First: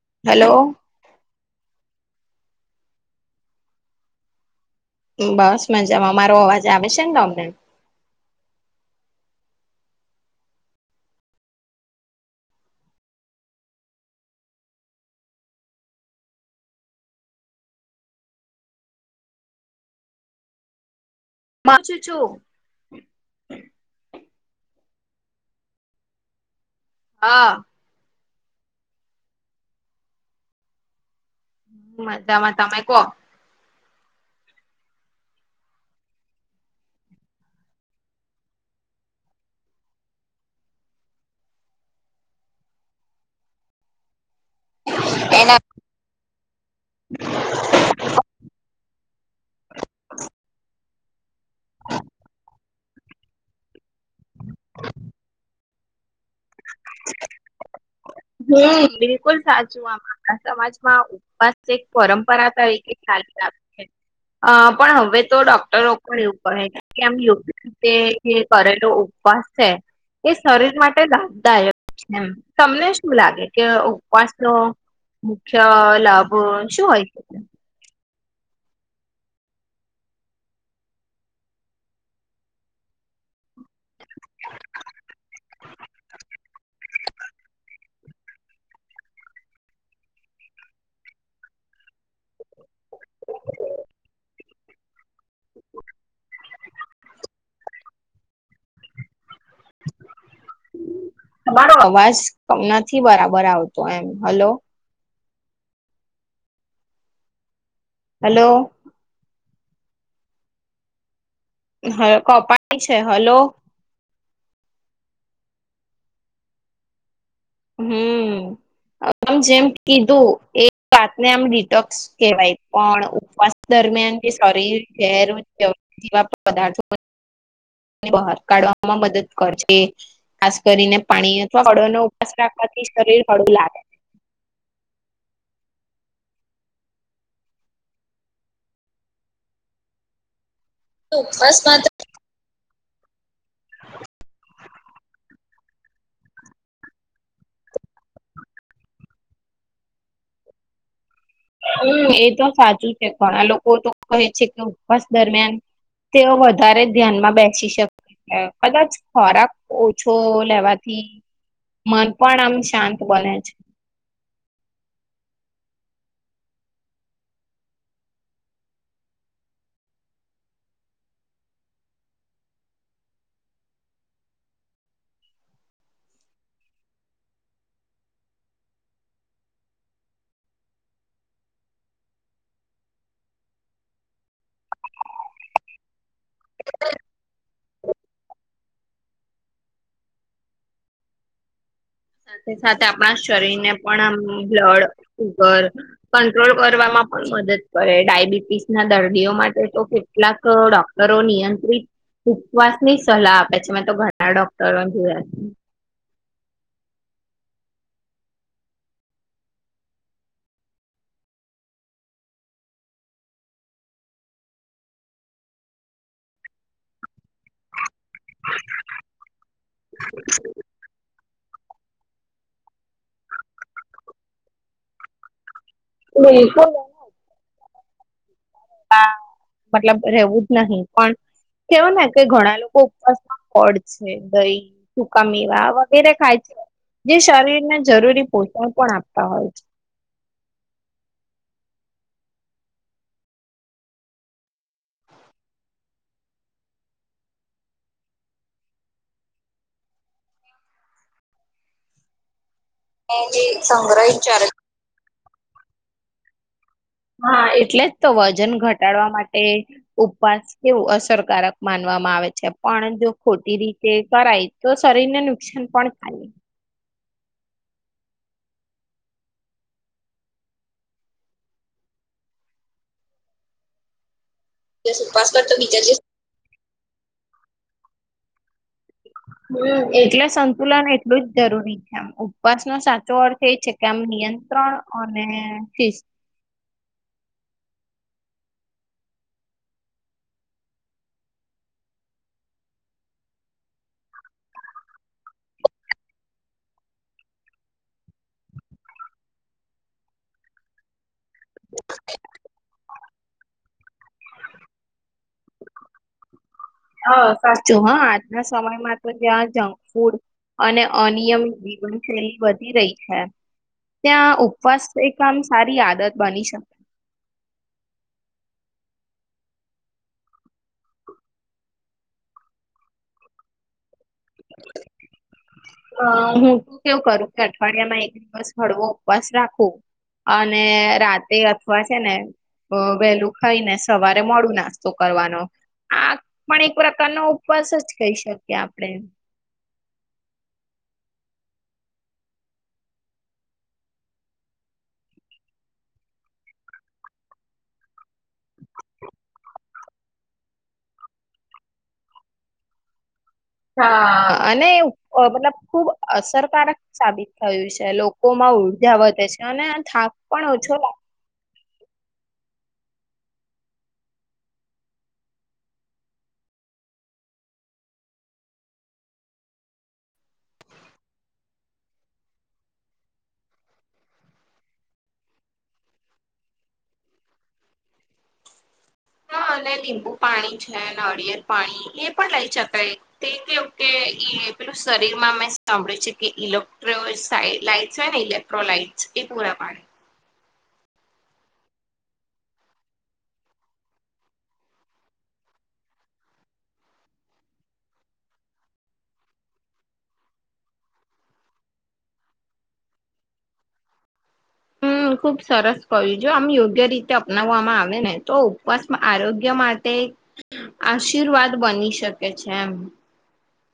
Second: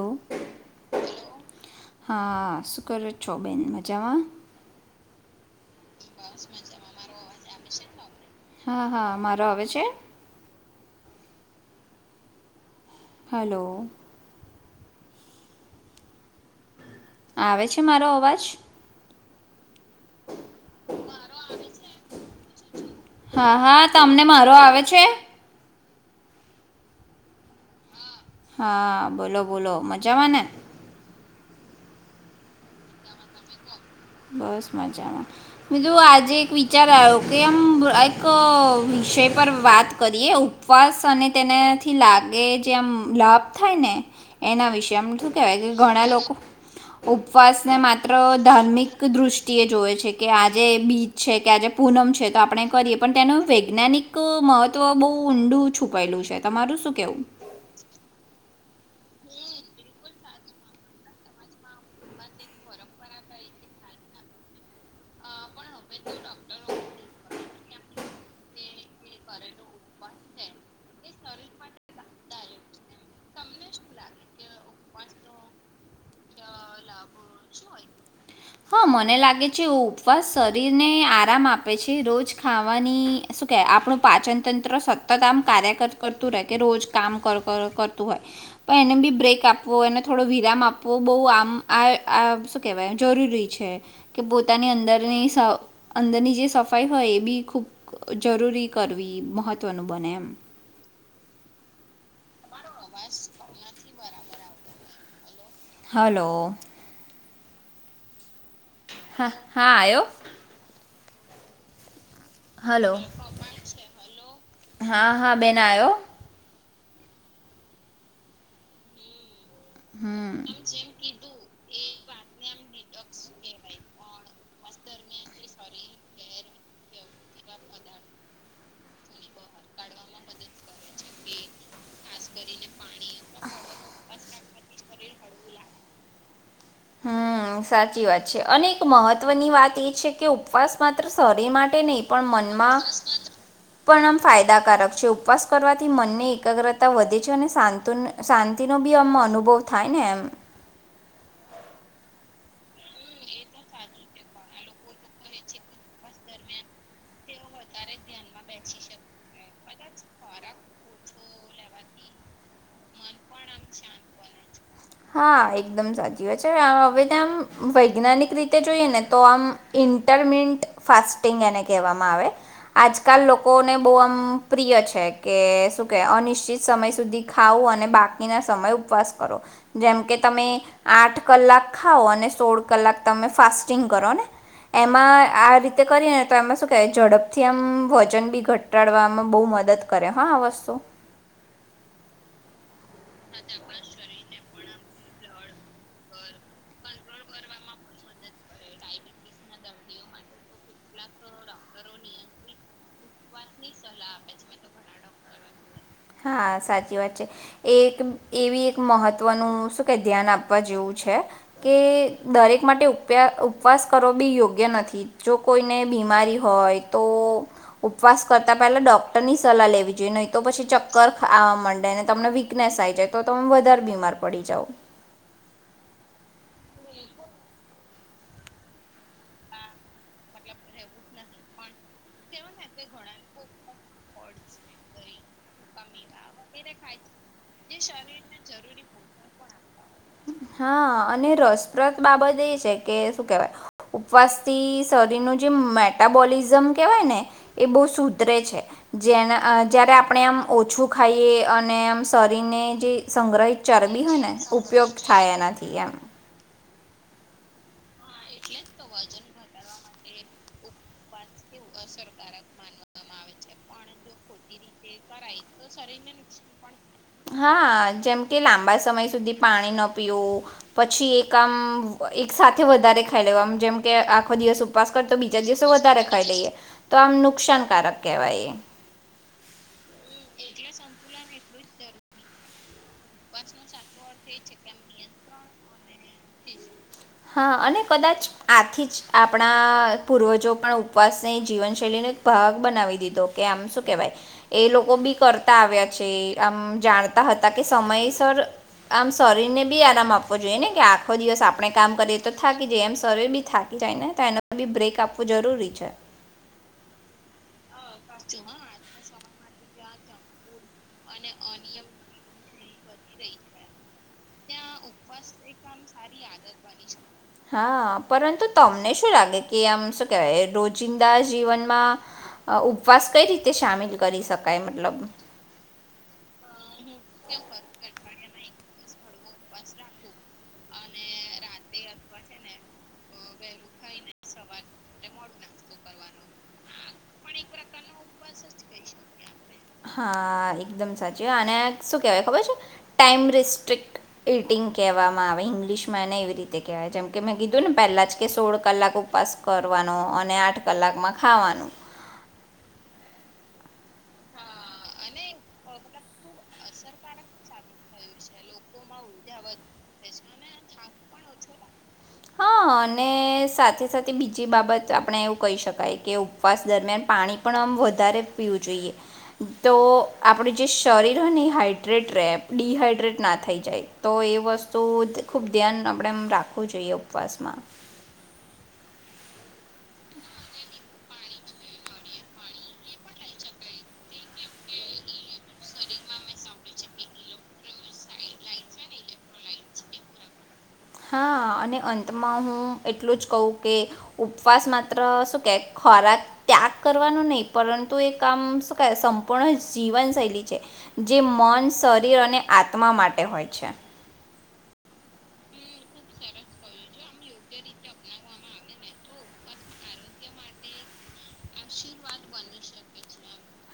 Hello hello હા શું કરો છો બેન મજામાં બસ મજામાં મારો અવાજ આવે છે ને તમને હા હા હલો આવે છે મારો અવાજ [inaudible] હા હા તમને મારો આવે છે હા હા બોલો બોલો મજામાં ને મજામાં તમે કો બસ મજામાં બીજુ આજે એક વિચાર આવ્યો કે આમ એક વિષય પર વાત કરીએ ઉપવાસ અને તેનાથી લાગે જે આમ લાભ થાય ને એના વિશે આમ શું એના કહેવાય કે ઘણા લોકો ઉપવાસને માત્ર ધાર્મિક દૃષ્ટિએ જોવે છે કે આજે બીચ છે કે આજે પૂનમ છે તો આપણે કરીએ પણ તેનો વૈજ્ઞાનિક એક મહત્વ બહુ ઊંડું છુપાયેલું છે તમારું શું કેવું હમ બિલકુલ સાચું આમ આપણા સમાજમાં ઉપવાસ એક પરંપરા તરીકે પણ હવે તો ડોક્ટરો પણ એવું કહે છે આમ ગ તે એ કરેલો ઉપવાસ છે એ શરીર માટે લાભદાયક છે એમ તમને શું લાગે કે ઉપવાસ નો મુખ્ય લાભ શું હોય છે હા મને લાગે છે ઉપવાસ શરીરને આરામ આપે છે રોજ ખાવાની શું કે આપણું પાચન તંત્ર સતત આમ કાર્ય કરતું રહેે કે રોજ કામ કરતું હોય પણ એને બી બ્રેક આપવો એને થોડો વિરામ આપવો બહુ આમ આ શું કેહેવાય જરૂરી છે કે પોતાની અંદરની અંદરની જે સફાઈ હોય એ બી ખૂબ જરૂરી કરવી મહત્ત્વનું બને એમ તમારો અવાજ નથી બરાબર આવતો એમ હલો હલો હેલો હા હા આવ્યો હ કપાય છે હલો હા હા બેન આવ્યો હમ આમ જેમ કીધું હમ. એ વાતને આમ ડિટોક્સ કહેવાય પણ ઉપવાસ દરમિયાન જે શરીરેરવ જેવા પદાર્થો બહાર કાઢવામાં મદદ કરશે ખાસ કરીને પાણી અથવા ફળોનોો ઉપવાસ રાખવા શરીર પડું લાગ શરીર હડવું લાગે હમ સાચી વાત છે અને એક મહત્વની વાત એ છે કે ઉપવાસ માત્ર શરીર ઉપવાસ માટે માત્ર નહીં પણ મનમાં પણ આમ ફાયદાકારક છે ઉપવાસ કરવાથી મનની એકાગ્રતા વધે છે અને શાંતિ તેનો બી આમમ અનુભવ થાય ને એમ હમ એ તો સાચું છે ઘણા લોકો તો કહે છે કે ઉપવાસ દરમિયાન તેઓ વધારે ધ્યાનમાં બેસી શકે છે કદાચ ખોરાક ઓછો લેવાથી મન પણ આમ શાંત બને છે લે હા એકદમ સાચી હોત છે હવે ત્યાં આમ વૈજ્ઞાનિક રીતે જોઈએ ને તો આમ ઇન્ટરમિટ ફાસ્ટિંગ એને કહેવામાં આવે આજકાલ લોકોને બહુ આમ પ્રિય છે કે શું કે અનિશ્ચિત સમય સુધી ખાવું અને બાકીના સમય ઉપવાસ કરો જેમકે તમે આઠ કલાક ખાઓ અને સોળ કલાક તમે ફાસ્ટિંગ કરો ને એમાં આ રીતે કરીએ ને તો એમાં શું કે ઝડપથી આમ વજન બી ઘટાડવામાં બહ મ મદદ કરે હા વસ્ુ સાથે સાથે આપણા શરીર ને પણ બ્લડ સુુગર કંટ્રોલ કરવામાં પણ મદદ કરે ડાયાબિટીસ ના દર્દીઓ માટે તો કેટલાક ડોક્ટરો નિયંત્રિત ઉપવાસ ની સલાહ આપે છે મેં તો ઘણા ડોક્ટરો જોયા છે હા સાચી વાત છે એક એવી એક મહત્વનું શું કે ધ્યાન આપવા જેવું છે કે દરેક માટે ઉપવાસ કરવો બી યોગ્ય નથી જો કોઈને ય તો ઉપવાસ કરતા પેલા ડોક્ટરની સલાહ લેવી જોઈએ નહી તો પછ માં તમને વીકનેસ જાય તો તમે વધારે બીમાર પડી જાવ બિલકુલ મતલબ રહેવું જ નહીિ પણ કેવાો ને કે ઘણા લોકો ઉપવાસમાં પડ છે દહી સુકામેવા વગેરે ખાય છે જે શરીરને જરૂરી પોષણ પણ આપતા હોય છે હા અને રસપ્રદ બાબત એ છે કે શું કેવાય ઉપવાસ થી શરીર ન મેટાબોલ એક્ઝામ કેવાયને એ બો સુધરે છે જે જ્યારે આપણે એમ ઓછું ખાઈએ અને આમ શરીરને જે જે સંગ્રહિત ચરબી સંગ્રહિત હોય ને ઉપયોગ ના થયામ હા એટલે જ તો વજન ઘટાડવા માટે ઉપવાસ કેવું અસરકારક માનવામાં આવે છે પણ જો ખોટી રીતે કરાય તો શરીરને નુકસાન પણ થાય હા જેમ કે લાંબા સમય સુધી પાણી ન પીવું પછી એક આમ એક સાથે વધારે ખાઈ લેવામ જેમ કે આખો દિવસ ઉપવાસ કર તો બીજા દિવસો વધારે ખાઈ દઈએ તો આમ નુકસાનકારક કહેવાય એટલે સંતુલન એટલું જ જરૂરી છે આમ ઉપવાસનોો સાચો અર્થ એ છે કે આમ નિયંત્રણ અને શિસ્ -હ હા અને કદાચ આથી જ આપણા પૂર્વજો પણ ઉપવાસને જીવનશૈલીને ભાગ બનાવી દીધો કે આમ શું કેવાય એ લોકો બી કરતા આવ્યા છે આમ જાણ સમયસર આમ શરીરને બી આરામ આપવો જોઈએને કે આખો દિવસ આપણે કામ કરીએ તો થાકી જાય એમ સર્વે બી થાકી જાય ને તો એનો બી બ્રેક આપવું જરૂરી છે હ સાચું હા આજના સમયમાં તો જ્યાં જંક ફૂડ અને અનિયમિત જીવનશૈલી વધી રહી છે ત્યાં ઉપવાસ એક આમ સારી આદત બની શકે હા પરંતુ તમને શું લાગે કે આમ શું કેહેવાય રોજિંદા જીવનમાં અ ઉપવાસ કઈ રીતે સામેલ કરી શકાય મતલબ અ હું તું કેવું કરું કે અઠવાડિયામાં એક દિવસ હળવો ઉપવાસ રાખું અને રાતે અથવા છે ને વહેલું ખાઈ ને સવારે મોડું નાસ્તો કરવાનો આ પણ એક પ્રકારનોો ઉપવાસ જ કહી શકીએ આપણે હા એકદમ સાચી અને શું કહેવાય ખબર છે ટાઈમ રિસ્ટ્રિક્ટ એટિંગ કહેવામાં આવે ઇંગ્લિશમાં એને એવી રીતે કહેવાય જેમ કે મેં કીધું ને પહેલા જ કે સોળ કલાક ઉપવાસ કરો અને આઠ કલાકમાં ખાવાનું હા અને મતલબ ખુબ અસરકારક સાબિત થયું છે લોકોમાં ઉર્જા વધ છે અને થાક પણ ઓછો લાગે હા અને સાથે સાથે બીજી બાબત આપણે એવું કહી શકાય કે ઉપવાસ દરમિયાન પાણી પણ વધ પીું જોઈએ તો આપડ જે શરીર હોય ને હાઈડ્રેટ ર ડડીહાઈડ્રેટ ના થઈ જાય તો એ વસ્તુ ખૂબ ધ્યાન આપણે એમ રાખવું જોઈએ પાસમાં હા મ લીંબુ પાણી છે અળિયેળ પાણી એ પણ લઈ જતાય તે કેવું કે પેલું શરીર માં મેં સાંભળ્યું છે કે ઇલેક્ટ્રો લટ હોય ને ઇલેક્ટ્રોલાઈટ એ પુરા [inaudible] હા અને અંતમાં હું એટલું જ કહું કે ઉપવાસ માત્ર શું કેક ખોરાક ત્યાગ કરવાનું નહીં પરંતુ એ કામ શું કહે સંપૂર્ણ જીવનશૈલી છે જે મન શરીર અને આત્મા માટે હોય છે હમ ખુબ સરસ કહ્યું જો આમ યોગ્ય રીતે અપનાવવામાં આવે ને તો ઉપવાસમાં આરોગ્ય માટે આશીર્વાદ બની શકે છે એમ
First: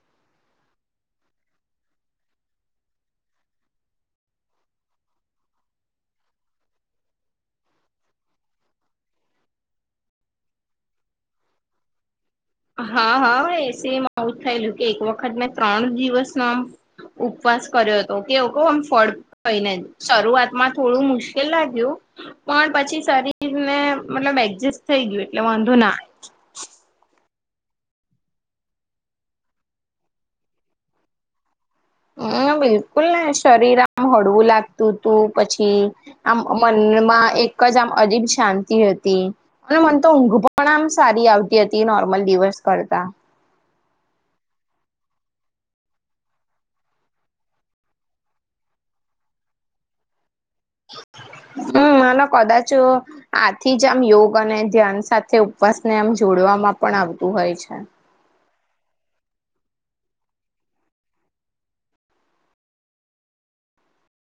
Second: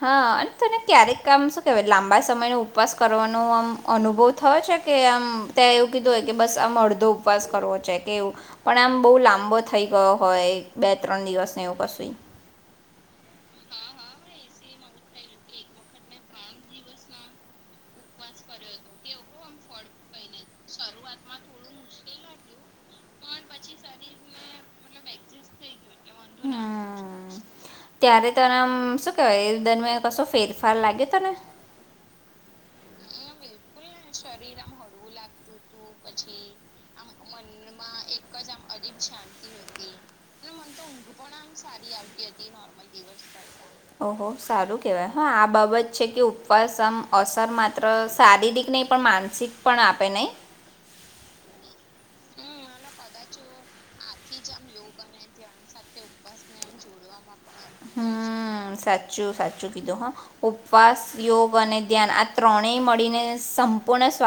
હા અને તને ક્યારેક આમ શું કેવાય લાંબા સમયનો ઉપવાસ કરવાનો આમ અનુભવ થયો છે આમ ત્યાં એવું કીધું હોય કે બસ આમ અડધો ઉપવાસ કરવો છે કે એવું પણ આમ બહુ લાંબો થઈ ગયો હોય બે ત્રણ દિવસને એવું કશું હા હા એસીમાં આવું જ થયેલું કે એક વખત મેં ત્રણ દિવસ ના આમ ઉપવાસ કર્યો હતો કેવ કહ આમ ફળ થઈને શરૂઆત માં થોડું મુશ્કેલ લાગ્યું પણ પછી શરીર ને મતલબ એડજસ્ટ થઈ ગયું એટલે વાંધો ના હ ત્યારે તનેમ શું કેવાય દરમિયાન કશો ફેરફાર લાગે તને હમ્મ બિલકુલ નસ શરીર આમ હળવું લાગતું તું પછી આમ મનમાં એક જ આમ અજીબ શાંતિ હતી અને મન તો ઊંઘ પણ આમ સારી આવતી હતી નોર્મલી દિવસ કરતા ઓહો સારું કેવાય હા આ બાબત છે કે ઉપવાસ આમ અસર માત્ર શારીરિક નહી પણ માનસિક પણ આપે નહી હમ્મ અને કદાચ આથી જ આમ યોગ અને ધ્યાન સાથે ઉપવાસ ને આમ જોડ ખોડવામાં પણ આવતું હોય છે હમ સાચું સાચું કીધું હા ઉપવાસ યોગ અને ધ્યાન આ ત્રણે મળીને સંપૂર્ણ સ્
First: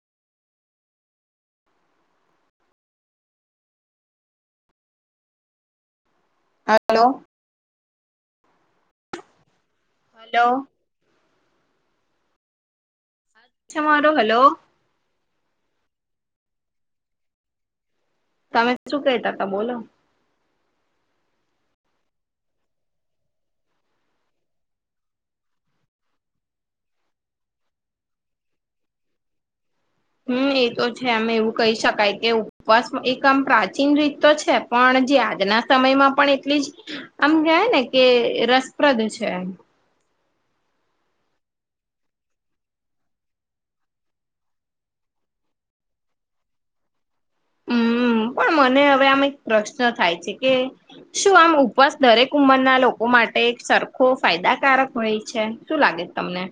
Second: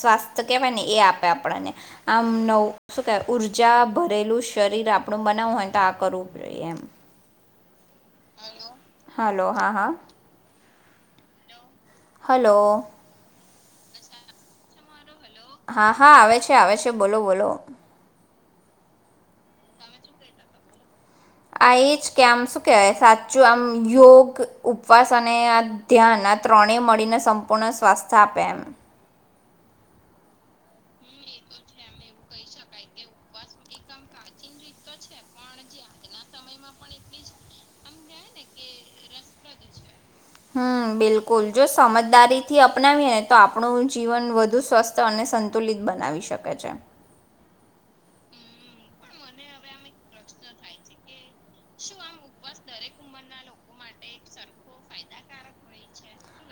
સ્વાસ્થ્ય કહેવાય ને એ આપે આપણને આમ નવ શું કહેવાય ઉર્જા ભરેલું શરીર આપણું બનાવું હોય તો આ કરવું હ હલો હાલ હલો હા હા હલો હલો મારો હલો હા હા આવે છે આવે છે બોલો બોલો તમે શું કહેતા હતા બોલો આ એ જ કે આમ શું કેવાય સાચું આમ યોગ ઉપવાસ અને આ ધ્યાન આ ત્રણેય મળીને સંપૂર્ણ સ્વાસ્થ્ય આપે એમ હમ્મ એ તો છે એમ એવું કહી શકાય કે ઉપવાસ એક આમ પ્રાચીન રીત તો છે પણ જે આજના સમયમાં પણ એટલી જ આમ કય ને કે રસપ્રદ છે હમ્મ બિલકુલ જો સમજદારી થી અપનાવીએ ને તો આપણું જીવન વધુ સ્વસ્થ અને સંતુલિત બનાવી શકે છે હમ પણ મને હવે આમ એક પ્રશ્ન થાય છે કે શું આમ ઉપવાસ દરેક ઉંમરના લોકો માટે સરખો ફાયદાકારક હોય છે શું લાગે તમને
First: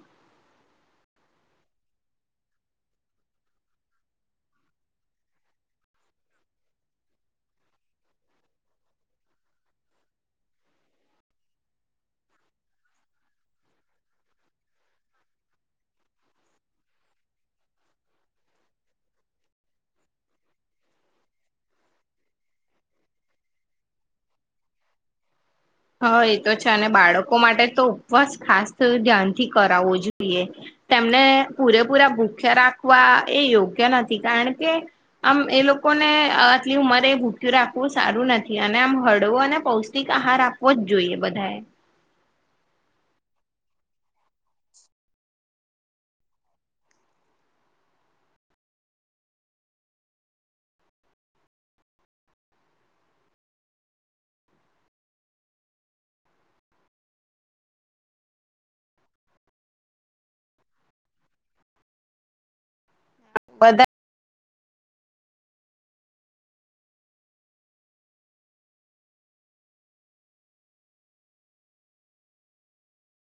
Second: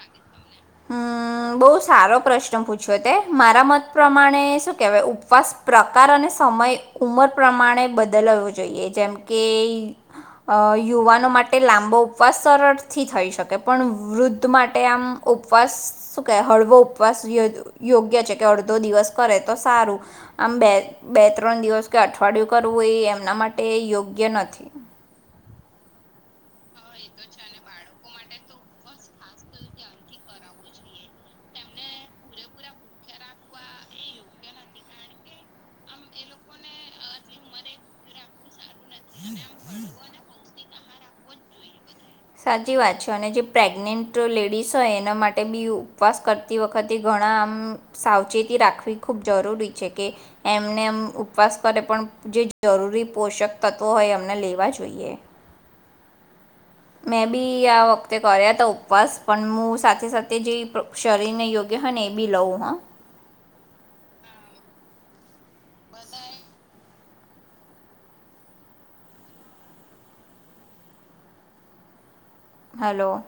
હમ્મ બહુ સારો પ્રશ્ન પૂછ્યો તે મારા મત પ્રમાણે શું કેહેવાય ઉપવાસ પ્રકાર અને સમય ઉમર પ્રમાણે બદલાવું જોઈએ જેમ કે અ યુવાનો માટે લાંબો ઉપવાસ સરળથી થઈ શકે પણ વૃદ્ધ માટે આમ ઉપવાસ શું કે હળવો ઉપવાસ યોગ્ય છે કે અડધો દિવસ કરે તો સારું આમ બે બે ત્રણ દિવસ કે અઠવાડિયું કરવું એ એમના માટે યોગ્ય નથી [inaudible] હા એ તો છે અને બાળકો માટે તો ઉપવાસ ખાસ ધ્યાનથી કરાવવો જોઈએ તેમને પૂરેપૂરા ભૂખ્યા રાખવા એ યોગ્ય નથી કારણ કે આમ એ લોકોને આટલી ઉંમરે એ ભૂક્યું રાખવું સારું સારું નથી અને આમ હળવો અને પૌષ્ટિક આહાર આપવો જ જોઈએ બધાએ સાચી વાત છે અને જે પ્રેગ્નેન્ટ લેડીસ હોય એના માટે બી ઉપવાસ કરતી વખતે ઘણ ઘણા આમ સાવચેતી રાખવી ખૂબ જરૂરી છે કે એમને એમ ઉપવાસ કરે પણ જે જરૂરી પોષક તત્વો હોય અમને લેવા જોઈએ મેં બી આ વખતે કર્યા હતા ઉપવાસ પણ હું સાથે સાથે જે શરીરને યોગ્ય હને એ બી લવ હા બધા હલો